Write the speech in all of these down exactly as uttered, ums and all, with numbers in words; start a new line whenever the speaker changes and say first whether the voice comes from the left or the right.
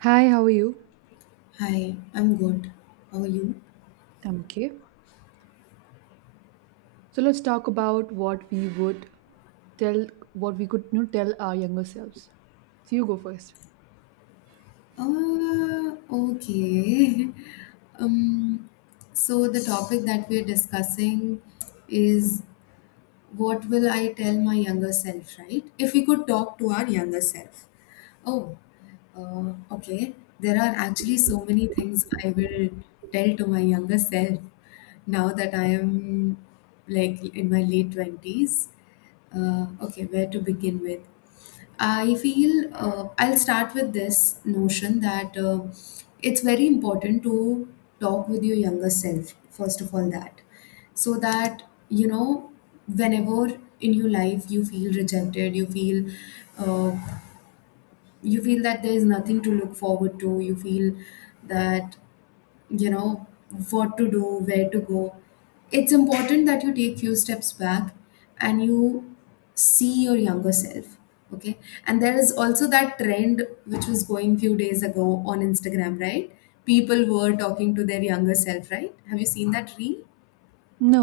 right: Hi, how are you?
left: Hi, I'm good. How are you?
right: I'm okay. So let's talk about what we would tell, what we could you know, tell our younger selves. So you go first.
left: Uh, okay. Um, so the topic that we're discussing is what will I tell my younger self, right? If we could talk to our younger self. Oh, uh, okay. There are actually so many things I will tell to my younger self now that I am like in my late twenties. Uh, okay, where to begin with? I feel uh, I'll start with this notion that uh, it's very important to talk with your younger self, first of all, that so that, you know, whenever in your life you feel rejected, you feel uh, you feel that there is nothing to look forward to, you feel that you know what to do, where to go. It's important that you take few steps back and you see your younger self. Okay. And there is also that trend which was going few days ago on Instagram, right? People were talking to their younger self, right? Have you seen that reel?
right: No,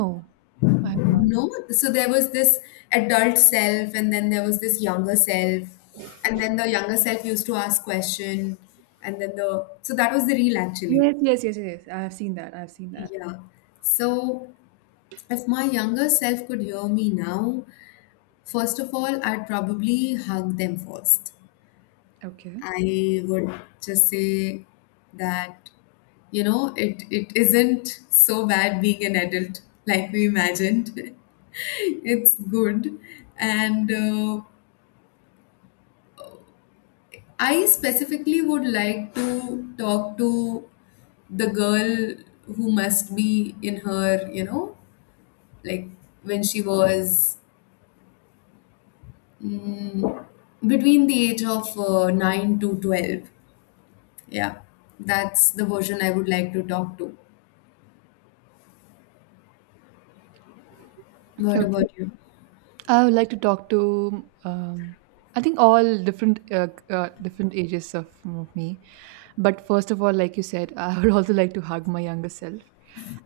right: I have not.
left: No, so there was this adult self, and then there was this younger self, and then the younger self used to ask question, and then the so that was the reel actually.
right: Yes, yes, yes, yes, yes. I have seen that. I have seen that.
left: Yeah. So if my younger self could hear me now, first of all, I'd probably hug them first.
right: Okay.
left: I would just say that, you know, it, it isn't so bad being an adult like we imagined. It's good. And uh, I specifically would like to talk to the girl who must be in her, you know, like when she was mm, between the age of uh, nine to twelve. Yeah, that's the version I would like to talk to. What
right: Okay.
left: about you?
right: I would like to talk to, um, I think all different, uh, uh, different ages of, of me. But first of all, like you said, I would also like to hug my younger self.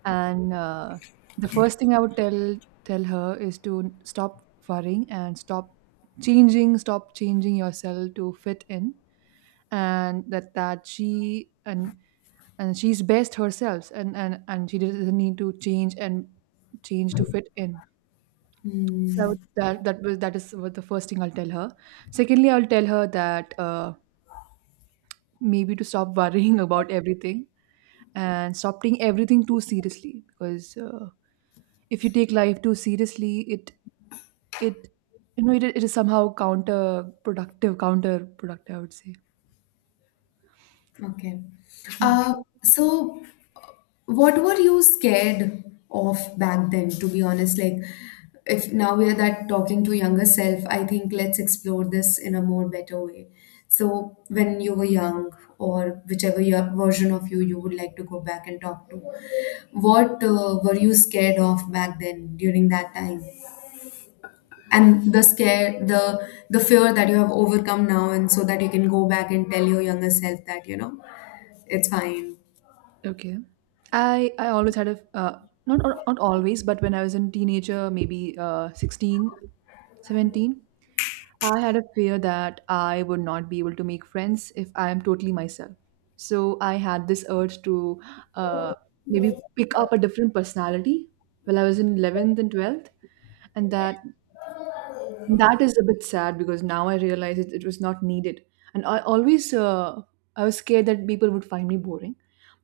right: And uh, The first thing I would tell tell her is to stop worrying and stop changing, stop changing yourself to fit in, and that that she and and she's best herself, and and and she doesn't need to change and change to fit in. So I would, that that was that is what the first thing I'll tell her. Secondly, I'll tell her that uh, maybe to stop worrying about everything and stop taking everything too seriously because. Uh, if you take life too seriously, it it you know it, it is somehow counterproductive counterproductive I would say.
left: Okay.
right: Yeah.
left: Uh, so, what were you scared of back then, to be honest? Like, if now we are that talking to younger self, I think let's explore this in a more better way. So, when you were young, or whichever your version of you you would like to go back and talk to, what uh, were you scared of back then during that time? And the scare the the fear that you have overcome now, and so that you can go back and tell your younger self that, you know, it's fine.
right: Okay. I i always had a, uh, not not always, but when I was a teenager, maybe uh, sixteen, seventeen, I had a fear that I would not be able to make friends if I am totally myself. So I had this urge to, uh, maybe, pick up a different personality while I was in eleventh and twelfth. And that That is a bit sad because now I realize it, it was not needed. And I always, uh, I was scared that people would find me boring.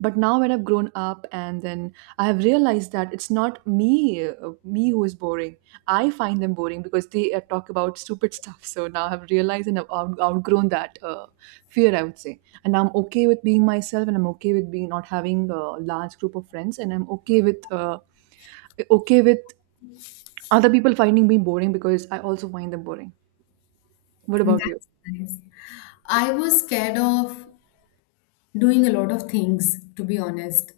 right: But now when I've grown up and then I have realized that it's not me, uh, me who is boring. I find them boring because they uh, talk about stupid stuff. So now I've realized, and I've out- outgrown that, uh, fear, I would say. And I'm okay with being myself, and I'm okay with being not having a large group of friends, and I'm okay with, uh, okay with other people finding me boring, because I also find them boring. What about you?
left: That's nice. I was scared of doing a lot of things, to be honest.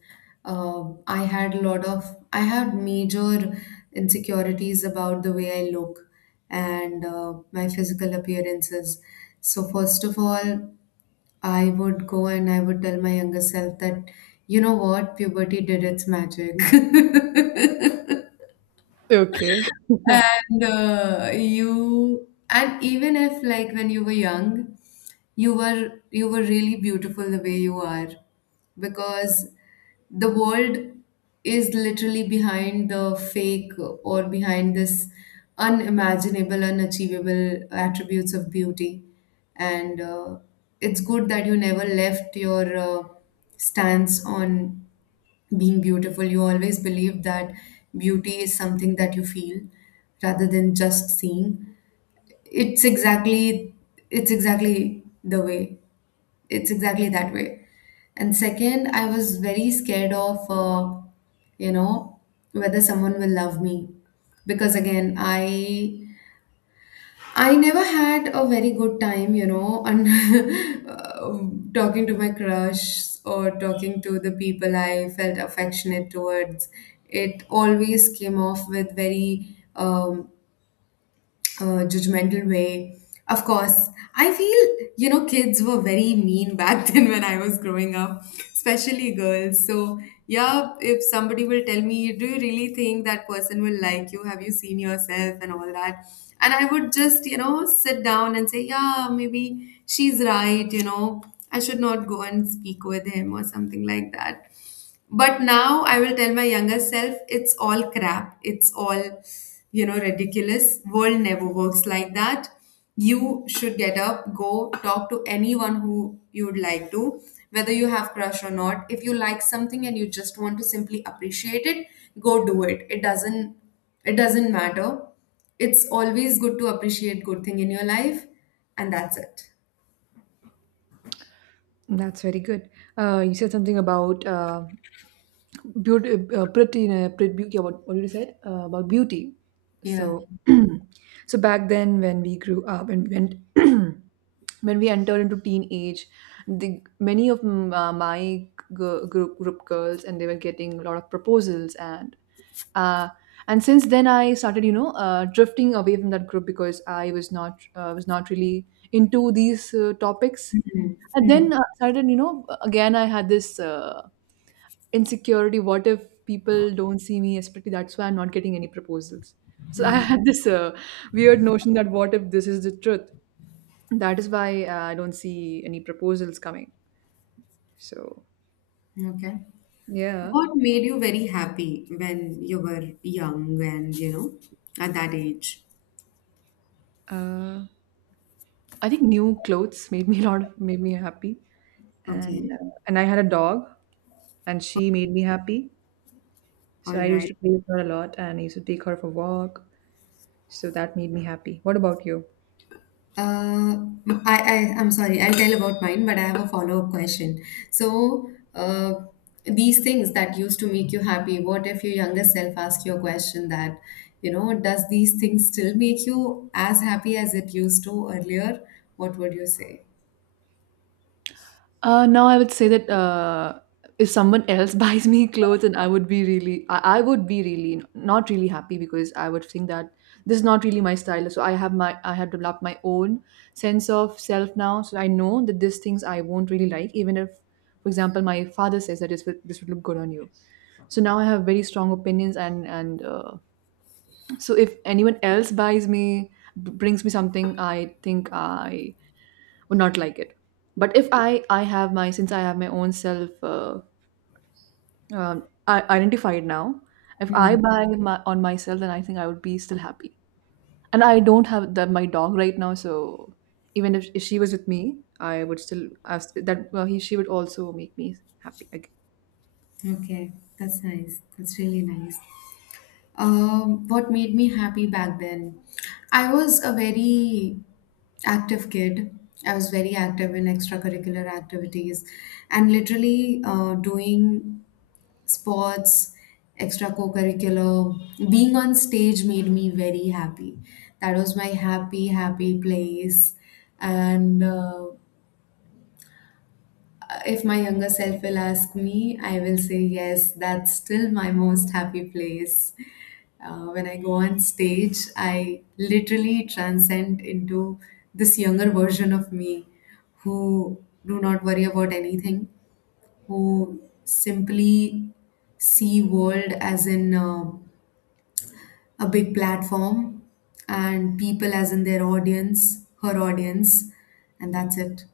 left: uh, I had a lot of I had major insecurities about the way I look, and uh, my physical appearances. So first of all, I would go and I would tell my younger self that, you know what, puberty did its magic.
right: Okay.
left: And uh, you, and even if like when you were young, you were you were really beautiful the way you are, because the world is literally behind the fake or behind this unimaginable, unachievable attributes of beauty, and uh, it's good that you never left your uh, stance on being beautiful. You always believe that beauty is something that you feel rather than just seeing. It's exactly it's exactly the way. It's exactly that way. And second, I was very scared of, uh, you know, whether someone will love me, because again I I never had a very good time, you know, and um, talking to my crush or talking to the people I felt affectionate towards. It always came off with very um, uh, judgmental way. Of course, I feel, you know, kids were very mean back then when I was growing up, especially girls. So, yeah, if somebody will tell me, do you really think that person will like you? Have you seen yourself and all that? And I would just, you know, sit down and say, yeah, maybe she's right, you know, I should not go and speak with him or something like that. But now I will tell my younger self, it's all crap. It's all, you know, ridiculous. World never works like that. You should get up, go talk to anyone who you would like to, whether you have crush or not. If you like something and you just want to simply appreciate it, go do it. It doesn't it doesn't matter. It's always good to appreciate good thing in your life, and that's it.
right: That's very good. Uh, you said something about uh, beauty, uh, uh, pretty, uh, pretty beauty. About what did you said uh, about beauty?
left: Yeah.
right: So, so back then, when we grew up, and when when we entered into teenage, the many of m- uh, my g- group group girls, and they were getting a lot of proposals. And uh, and since then I started, you know uh, drifting away from that group, because I was not uh, was not really into these, uh, topics. And
left: Hmm.
right: then uh, started, you know, again, I had this, uh, insecurity, what if people don't see me, especially that's why I'm not getting any proposals. So I had this uh, weird notion, that what if this is the truth? That is why uh, I don't see any proposals coming. So,
left: Okay.
right: yeah.
left: What made you very happy when you were young and, you know, at that age?
right: Uh, I think new clothes made me a lot, made me happy.
left: Okay,
right: And, uh, and I had a dog, and she made me happy. So
left: all
right: I used
left: right.
right: to play with her a lot, and I used to take her for walk. So that made me happy. What about you?
left: Uh, I, I, I'm sorry, I'll tell about mine, but I have a follow-up question. So, uh, these things that used to make you happy, what if your younger self asked you a question that, you know, does these things still make you as happy as it used to earlier? What would you say?
right: Uh, no, I would say that, uh, if someone else buys me clothes, and I would be really, I, I would be really n- not really happy, because I would think that this is not really my style. So I have my, I have developed my own sense of self now. So I know that these things I won't really like, even if, for example, my father says that this will, this would look good on you. So now I have very strong opinions, and and uh, so if anyone else buys me, b- brings me something, I think I would not like it. But if i i have my since I have my own self, uh, um, I- identified now, if I
left: Hmm.
right: buy, my, on myself, then I think I would be still happy. And I don't have the, my dog right now, so even if, if she was with me, I would still ask that, well, he, she would also make me happy again.
left: Okay, that's nice. That's really nice. Um, what made me happy back then? I was a very active kid. I was very active in extracurricular activities and literally uh, doing sports, extracurricular. Being on stage made me very happy. That was my happy, happy place. And uh, if my younger self will ask me, I will say, yes, that's still my most happy place. Uh, when I go on stage, I literally transcend into this younger version of me who do not worry about anything, who simply see world as in uh, a big platform, and people as in their audience, her audience, and that's it.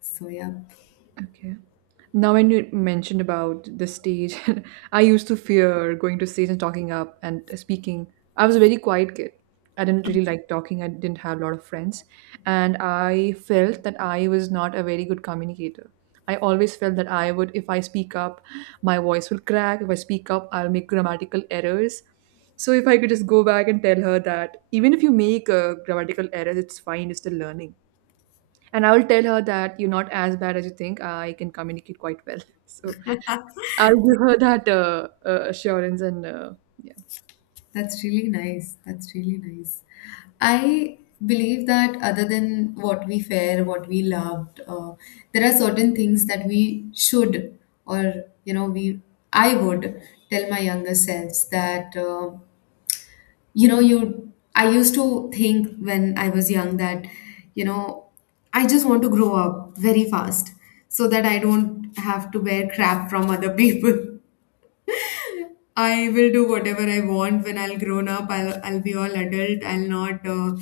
left: So yeah.
right: Okay. Now, when you mentioned about the stage, I used to fear going to stage and talking up and speaking. I was a very quiet kid. I didn't really like talking. I didn't have a lot of friends, and I felt that I was not a very good communicator. I always felt that I would, if I speak up, my voice will crack. If I speak up, I'll make grammatical errors. So if I could just go back and tell her that even if you make, uh, grammatical errors, it's fine. It's still learning, and I will tell her that you're not as bad as you think. I can communicate quite well. So I'll give her that, uh, uh, assurance, and, uh, yeah.
left: That's really nice. That's really nice. I believe that other than what we fare, what we loved, uh, there are certain things that we should, or, you know, we I would tell my younger selves that, uh, you know you. I used to think when I was young that, you know, I just want to grow up very fast so that I don't have to wear crap from other people. I will do whatever I want when I'll grown up. I'll, I'll be all adult. I'll not, uh,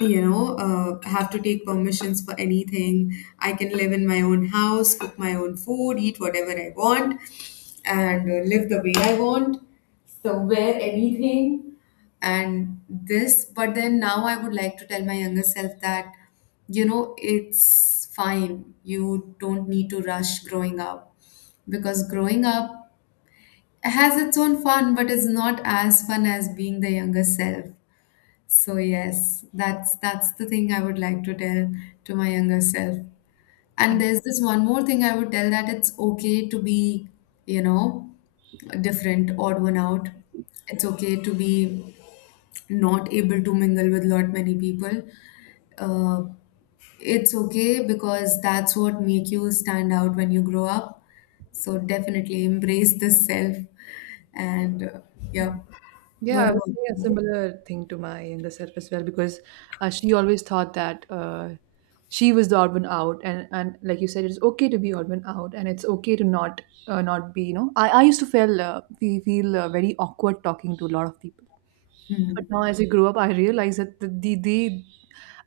left: you know, uh, have to take permissions for anything. I can live in my own house, cook my own food, eat whatever I want, and uh, live the way I want. So wear anything, and this. But then now I would like to tell my younger self that, you know, it's fine. You don't need to rush growing up, because growing up has its own fun, but is not as fun as being the younger self. So yes, that's that's the thing I would like to tell to my younger self. And
right: And
left: there's this one more thing I would tell, that it's okay to be, you know, different, odd one out. It's okay to be not able to mingle with lot many people. Uh, it's okay, because that's what make you stand out when you grow up. So definitely embrace this self. And uh, yeah,
right: yeah,
left: what
right: I
left: about
right: was saying a
left: you?
right: similar thing to my younger self as well, because uh, she always thought that uh, she was the odd one out, and and like you said, it's okay to be odd one out, and it's okay to not uh, not be. You know, I, I used to feel uh, fe- feel uh, very awkward talking to a lot of people. But now as I grew up, I realized that the, the they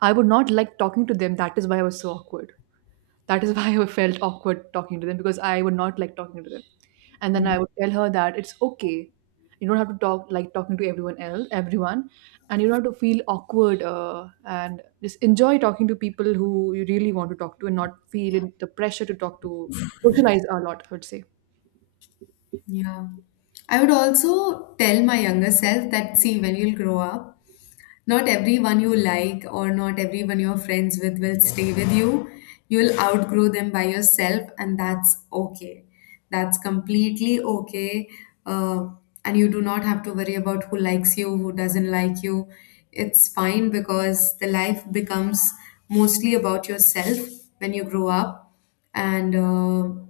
right: I would not like talking to them. That is why I was so awkward. That is why I felt awkward talking to them, because I would not like talking to them. And then
left: Hmm.
right: I would tell her that it's okay. You don't have to talk like talking to everyone else, everyone, and you don't have to feel awkward. Uh, and just enjoy talking to people who you really want to talk to, and not feel in- the pressure to talk to socialize a lot, I would say.
left: Yeah. I would also tell my younger self that, see, when you'll grow up, not everyone you like or not everyone you're friends with will stay with you. You'll outgrow them by yourself, and that's okay. That's completely okay. Uh, and you do not have to worry about who likes you, who doesn't like you. It's fine, because the life becomes mostly about yourself when you grow up. And uh,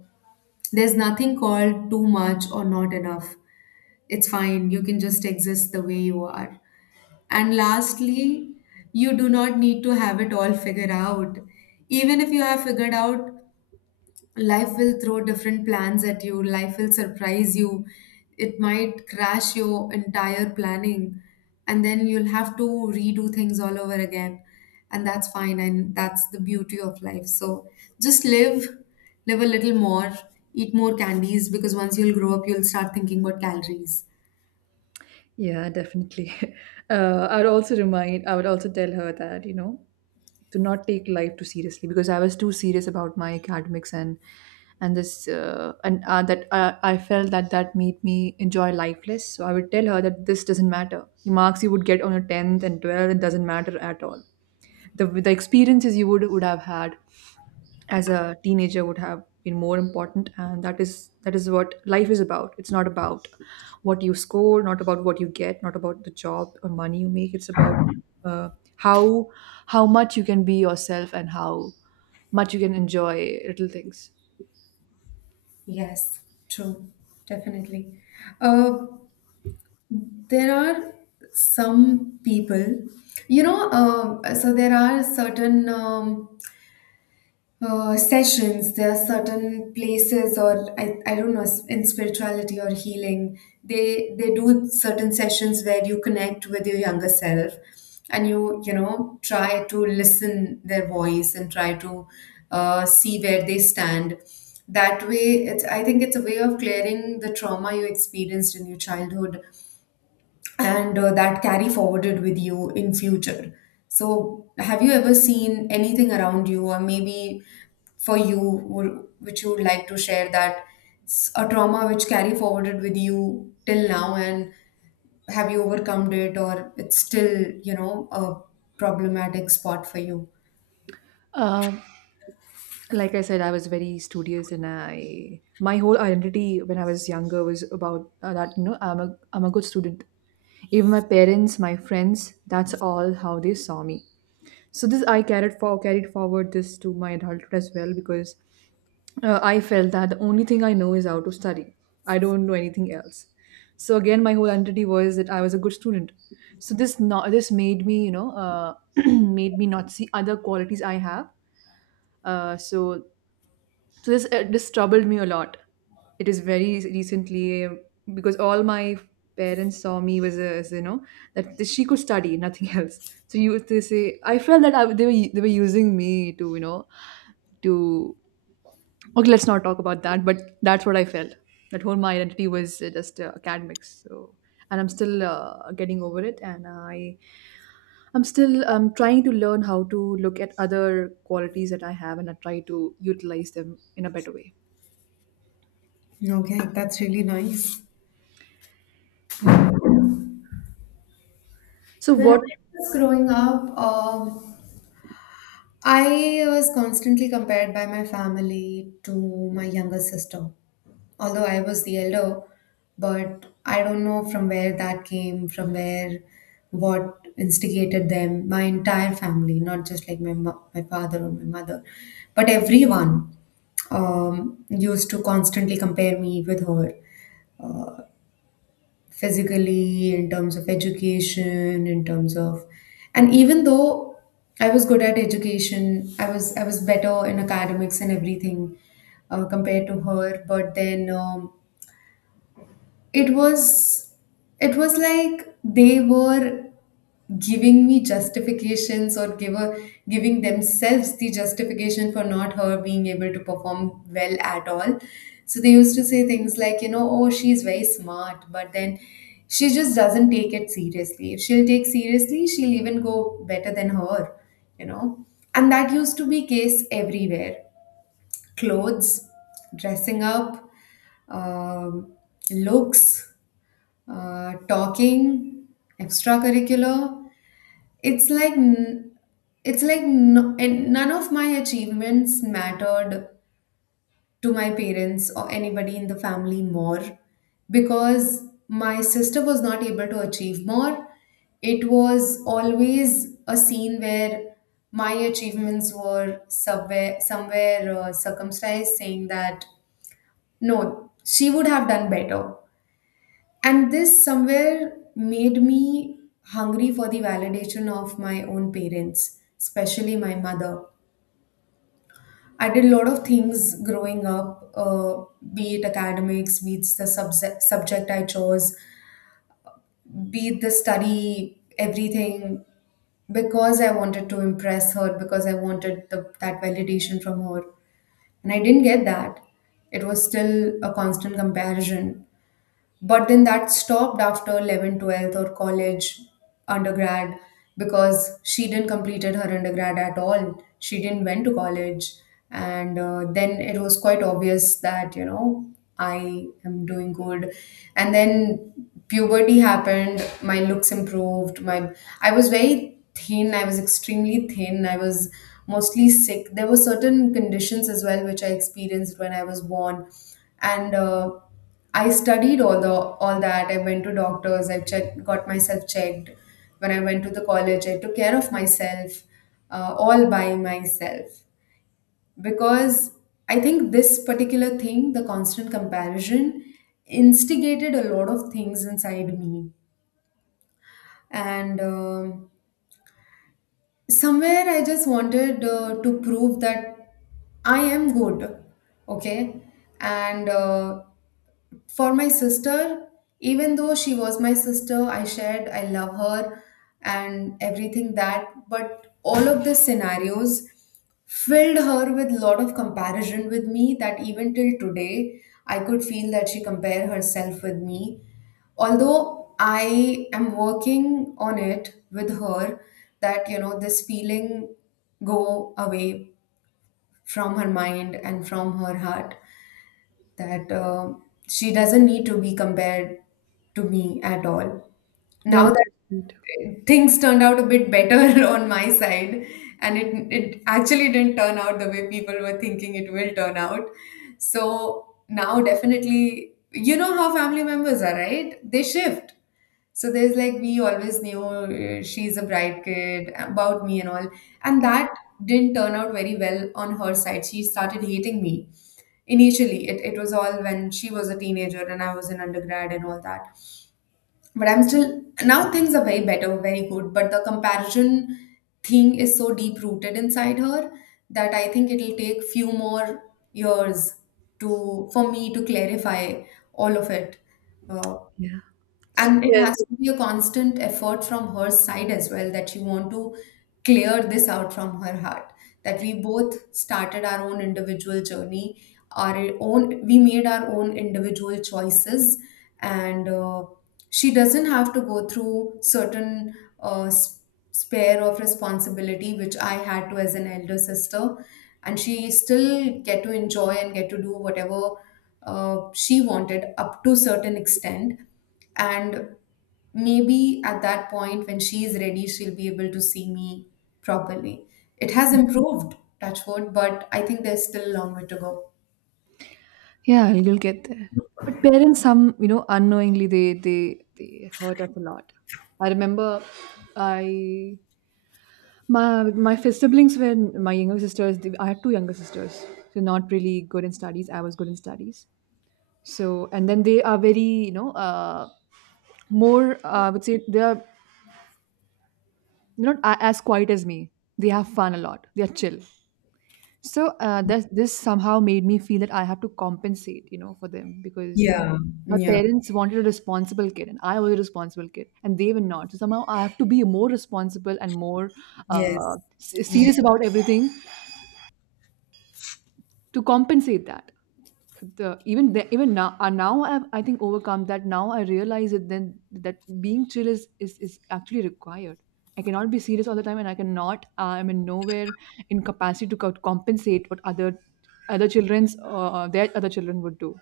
left: there's nothing called too much or not enough. It's fine. You can just exist the way you are. And lastly, you do not need to have it all figured out. Even if you have figured out, life will throw different plans at you, life will surprise you, it might crash your entire planning, and then you'll have to redo things all over again. And that's fine, and that's the beauty of life. So just live, live a little more, eat more candies because once you'll grow up, you'll start thinking about calories.
right: Yeah, definitely. Uh, I would also remind, I would also tell her that, you know, to not take life too seriously, because I was too serious about my academics, and and this, uh, and uh, that uh, I felt that that made me enjoy life less. So I would tell her that this doesn't matter. The marks you would get on your tenth and twelfth, it doesn't matter at all. The the experiences you would would have had as a teenager would have been more important. And that is that is what life is about. It's not about what you score, not about what you get, not about the job or money you make. It's about, uh, how how much you can be yourself, and how much you can enjoy little things.
left: Yes, true, definitely. Uh, there are some people, you know, um, so there are certain um, uh, sessions, there are certain places, or I, I don't know, s- in spirituality or healing, they they do certain sessions where you connect with your younger self and you, you know, try to listen their voice and try to uh, see where they stand. That way, it's I think it's a way of clearing the trauma you experienced in your childhood, and uh, that carry forwarded with you in future. So have you ever seen anything around you, or maybe for you would, which you would like to share, that s- a trauma which carry forwarded with you till now, and have you overcome it, or it's still, you know, a problematic spot for you?
right: um, like I said, I was very studious, and I my whole identity when I was younger was about, uh, that you know i'm a i'm a good student. Even my parents, my friends, that's all how they saw me. So this I carried for carried forward this to my adulthood as well, because uh, I felt that the only thing I know is how to study. I don't know anything else. So again, my whole identity was that I was a good student. So this, not this, made me, you know uh, made me not see other qualities I have. Uh, so so this uh, this troubled me a lot. It is very recently, uh, because all my parents saw me was a, as you know, that she could study nothing else. So you they say, I felt that, I, they were they were using me to you know to okay, let's not talk about that. But that's what I felt. That whole my identity was, uh, just, uh, academics. So, and I'm still, uh, getting over it, and I I'm still, um, trying to learn how to look at other qualities that I have, and I try to utilize them in a better way.
left: Okay, that's really nice.
right: Yeah. So
left: When I
right: what
left: was growing up, um I was constantly compared by my family to my younger sister, although I was the elder, but I don't know from where that came, from where what instigated them, my entire family, not just like my, mo- my father or my mother, but everyone um, used to constantly compare me with her physically, in terms of education, in terms of, and even though I was good at education, I was I was better in academics and everything uh, compared to her. But then um, it was it was like they were giving me justifications or give a, giving themselves the justification for not her being able to perform well at all, so they used to say things like, you know, oh, she's very smart, but then she just doesn't take it seriously. If she'll take seriously, she'll even go better than her, you know and that used to be case everywhere: clothes, dressing up, um, looks, uh, talking, extracurricular. it's like n- it's like no, and none of my achievements mattered to my parents or anybody in the family more because my sister was not able to achieve more. It was always a scene where my achievements were somewhere somewhere uh, circumcised, saying that no, she would have done better. And this somewhere made me hungry for the validation of my own parents, especially my mother. I did a lot of things growing up, uh, be it academics, be it the subse- subject I chose, be it the study, everything, because I wanted to impress her, because I wanted the, that validation from her. And I didn't get that. It was still a constant comparison, but then that stopped after eleventh, twelfth, or college, undergrad, because she didn't completed her undergrad at all, she didn't went to college. And uh, then it was quite obvious that, you know, I am doing good. And then puberty happened, my looks improved, my i was very thin i was extremely thin, I was mostly sick, there were certain conditions as well which I experienced when I was born. And uh, I studied all the all that. I went to doctors. I checked, got myself checked. When I went to the college, I took care of myself, uh, all by myself. Because I think this particular thing, the constant comparison, instigated a lot of things inside me. And um somewhere, I just wanted uh, to prove that I am good. Okay, and. Uh, For my sister, even though she was my sister, I shared, I love her and everything that, but all of the scenarios filled her with lot of comparison with me, that even till today I could feel that she compare herself with me. Although I am working on it with her, that you know this feeling go away from her mind and from her heart, that uh, she doesn't need to be compared to me at all.
right: That
left: Now
right: is
left: that
right: so sweet.
left: things turned out a bit better on my side, and it it actually didn't turn out the way people were thinking it will turn out. So now definitely, you know how family members are, right? They shift. So there's like we always knew uh, she's a bright kid about me and all, and that didn't turn out very well on her side. She started hating me. Initially, it, it was all when she was a teenager and I was in undergrad and all that. But I'm still, now things are very better, very good. But the comparison thing is so deep rooted inside her that I think it'll take few more years to for me to clarify all of it. Uh,
right: Yeah. So
left: and it
right: par-
left: has to be a constant effort from her side as well, that she want to clear this out from her heart. That we both started our own individual journey, our own we made our own individual choices, and uh, she doesn't have to go through certain uh, s- spare of responsibility which I had to as an elder sister, and she still get to enjoy and get to do whatever uh, she wanted up to certain extent. And maybe at that point when she is ready, she'll be able to see me properly. It has improved, touch wood, but I think there's still a long way to go.
right: yeah, you'll get there. But parents, some, you know, unknowingly, they they they hurt us a lot. I remember, I my my siblings were my younger sisters, they- I had two younger sisters, so not really good in studies. I was good in studies. So, and then they are very, you know uh, more, uh, I would say, they are not a- as quiet as me. They have fun a lot. They are chill. So, uh, that this somehow made me feel that I have to compensate, you know, for them, because uh,
left: Yeah,
right: my
left: yeah,
right: parents wanted a responsible kid, and I was a responsible kid, and they were not. So somehow I have to be more responsible and more, uh,
left: yes,
right: s-
left: yes.
right: serious about everything, to compensate that. The even the, even now, uh, now I've, I think, overcome that. Now I realize it then that being chill is is is actually required. I cannot be serious all the time, and I cannot. Uh, I'm in nowhere in capacity to co- compensate what other other children's, uh, their other children would do.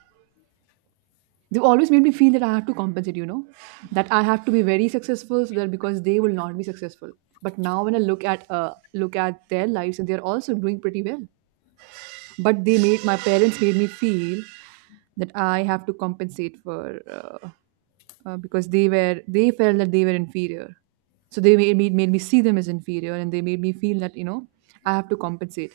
right: They've always made me feel that I have to compensate. You know, that I have to be very successful, so that because they will not be successful. But now when I look at, uh, look at their lives, and they're also doing pretty well, but they made my parents made me feel that I have to compensate for, uh, uh, because they were they felt that they were inferior. So they made me, made me see them as inferior. And they made me feel that, you know I have to compensate.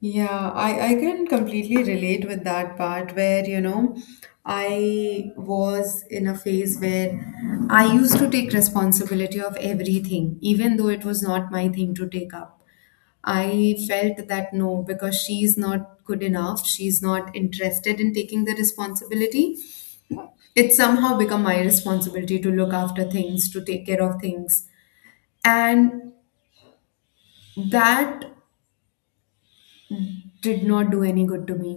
left: Yeah, I, I can completely relate with that part where, you know, I was in a phase where I used to take responsibility of everything, even though it was not my thing to take up. I felt that no, because she's not good enough, she's not interested in taking the responsibility. It's somehow become my responsibility to look after things, to take care of things. And that did not do any good to me.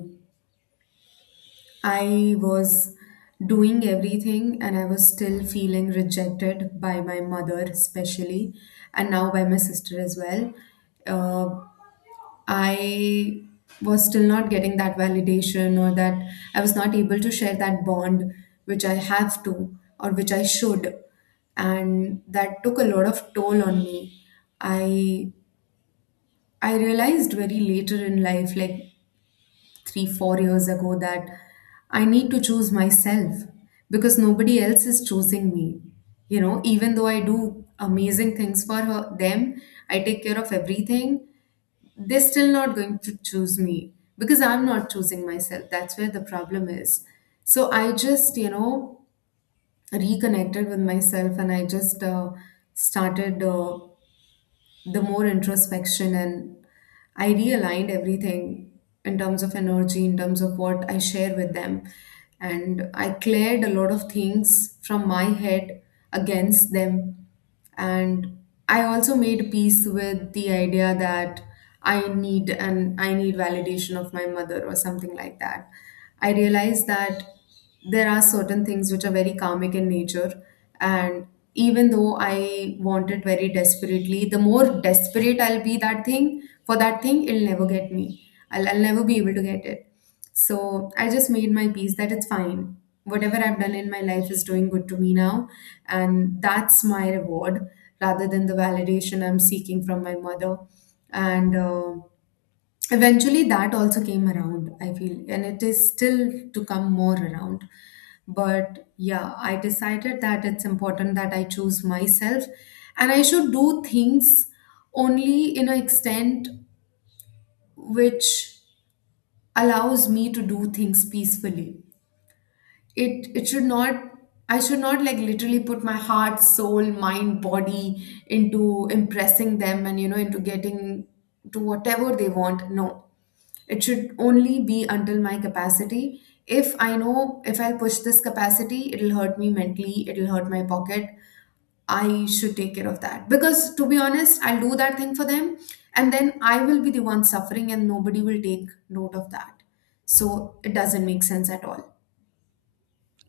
left: I was doing everything and I was still feeling rejected by my mother, especially, and now by my sister as well. Uh, I was still not getting that validation, or that I was not able to share that bond which I have to or which I should. And that took a lot of toll on me. I I realized very later in life, like three, four years ago, that I need to choose myself because nobody else is choosing me. You know, even though I do amazing things for her, them, I take care of everything, they're still not going to choose me because I'm not choosing myself. That's where the problem is. So I just, you know, reconnected with myself and I just uh, started uh, the more introspection, and I realigned everything in terms of energy, in terms of what I share with them. And I cleared a lot of things from my head against them. And I also made peace with the idea that I need and I need validation of my mother or something like that. I realized that there are certain things which are very karmic in nature, and even though I want it very desperately, the more desperate I'll be that thing for that thing, it'll never get me, i'll, I'll never be able to get it. So I just made my peace that it's fine, whatever I've done in my life is doing good to me now, and that's my reward, rather than the validation I'm seeking from my mother. And uh, eventually that also came around, I feel, and it is still to come more around. But yeah, I decided that it's important that I choose myself, and I should do things only in an extent which allows me to do things peacefully. it it should not I should not like literally put my heart, soul, mind, body into impressing them and you know into getting to whatever they want. No. It should only be until my capacity. If I know if I push this capacity, it'll hurt me mentally, it'll hurt my pocket. I should take care of that. Because to be honest, I'll do that thing for them and then I will be the one suffering and nobody will take note of that. So it doesn't make sense at all.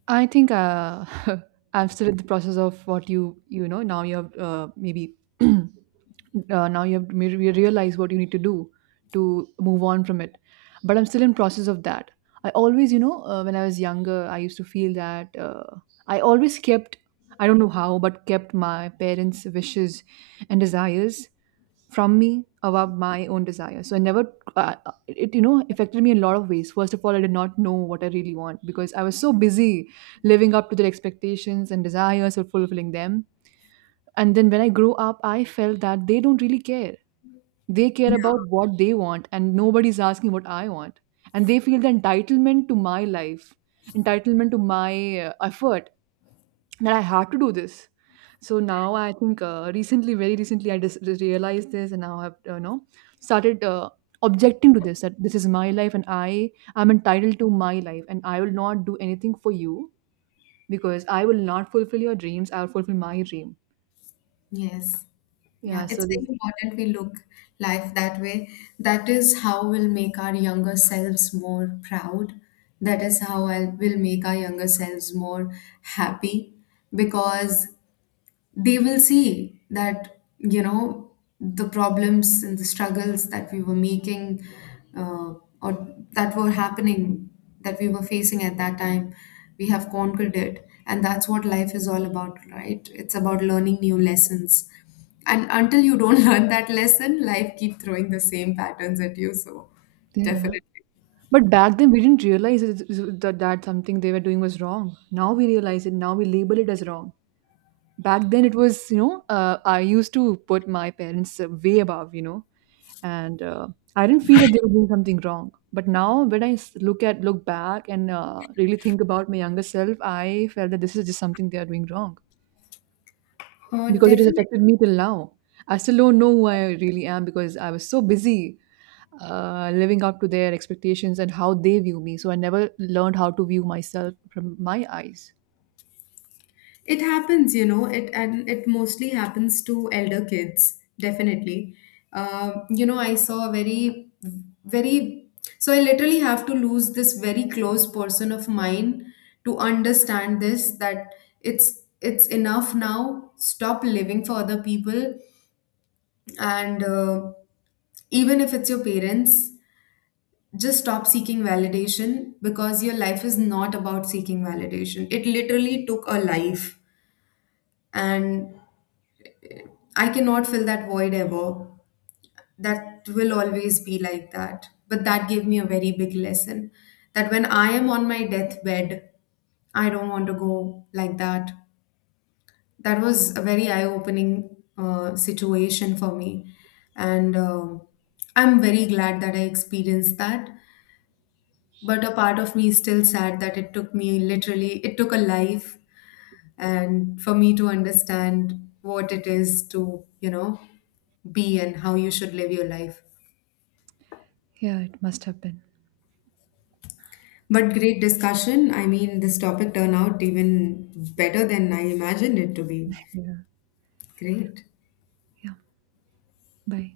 right: I think, uh, I'm still in the process of what you you know now you have, uh, maybe uh, now you have to maybe realize what you need to do to move on from it. But I'm still in process of that. I always, you know uh, when I was younger, I used to feel that, uh, I always kept, I don't know how, but kept my parents' wishes and desires from me above my own desire. So I never, uh, it, you know, affected me in a lot of ways. First of all, I did not know what I really want, because I was so busy living up to their expectations and desires, or fulfilling them. And then when I grew up, I felt that they don't really care. They care about what they want, and nobody's asking what I want. And they feel the entitlement to my life, entitlement to my, uh, effort, that I had to do this. So now I think, uh, recently, very recently, I just, just realized this, and now I've, you know started, uh, objecting to this, that this is my life, and I am entitled to my life, and I will not do anything for you, because I will not fulfill your dreams. I will fulfill my dream.
left: Yes. Yeah,
right: Yeah.
left: it's
right: So this,
left: very important we look life that way. That is how we'll make our younger selves more proud. That is how I will make our younger selves more happy, because they will see that, you know, the problems and the struggles that we were making, uh, or that were happening, that we were facing at that time, we have conquered it. And that's what life is all about, right? It's about learning new lessons, and until you don't learn that lesson, life keep throwing the same patterns at you. So
right: yeah.
left: definitely.
right: But back then, we didn't realize it- it- that that something they were doing was wrong. Now we realize it. Now we label it as wrong. Back then, it was, you know uh, I used to put my parents, uh, way above, you know and, uh, I didn't feel that they were doing something wrong. But now when I s- look at look back and, uh, really think about my younger self, I felt that this is just something they are doing wrong,
left: Uh,
right: because it has
left: definitely.
right: affected me till now. I still don't know who I really am, because I was so busy, uh, living up to their expectations and how they view me, so I never learned how to view myself from my eyes.
left: It happens, you know, it and it mostly happens to elder kids, definitely. Uh, you know, I saw a very, very, so I literally have to lose this very close person of mine to understand this, that it's it's enough now. Stop living for other people, and uh, even if it's your parents, just stop seeking validation because your life is not about seeking validation. It literally took a life, and I cannot fill that void ever. That will always be like that. But that gave me a very big lesson, that when I am on my deathbed, I don't want to go like that. That was a very eye opening uh, situation for me. And um I'm very glad that I experienced that. But a part of me is still sad that it took me literally, it took a life, and for me to understand what it is to, you know, be and how you should live your life.
right: Yeah, it must have been.
left: But great discussion. I mean, this topic turned out even better than I imagined it to be.
right: Yeah.
left: Great.
right: Yeah. Bye.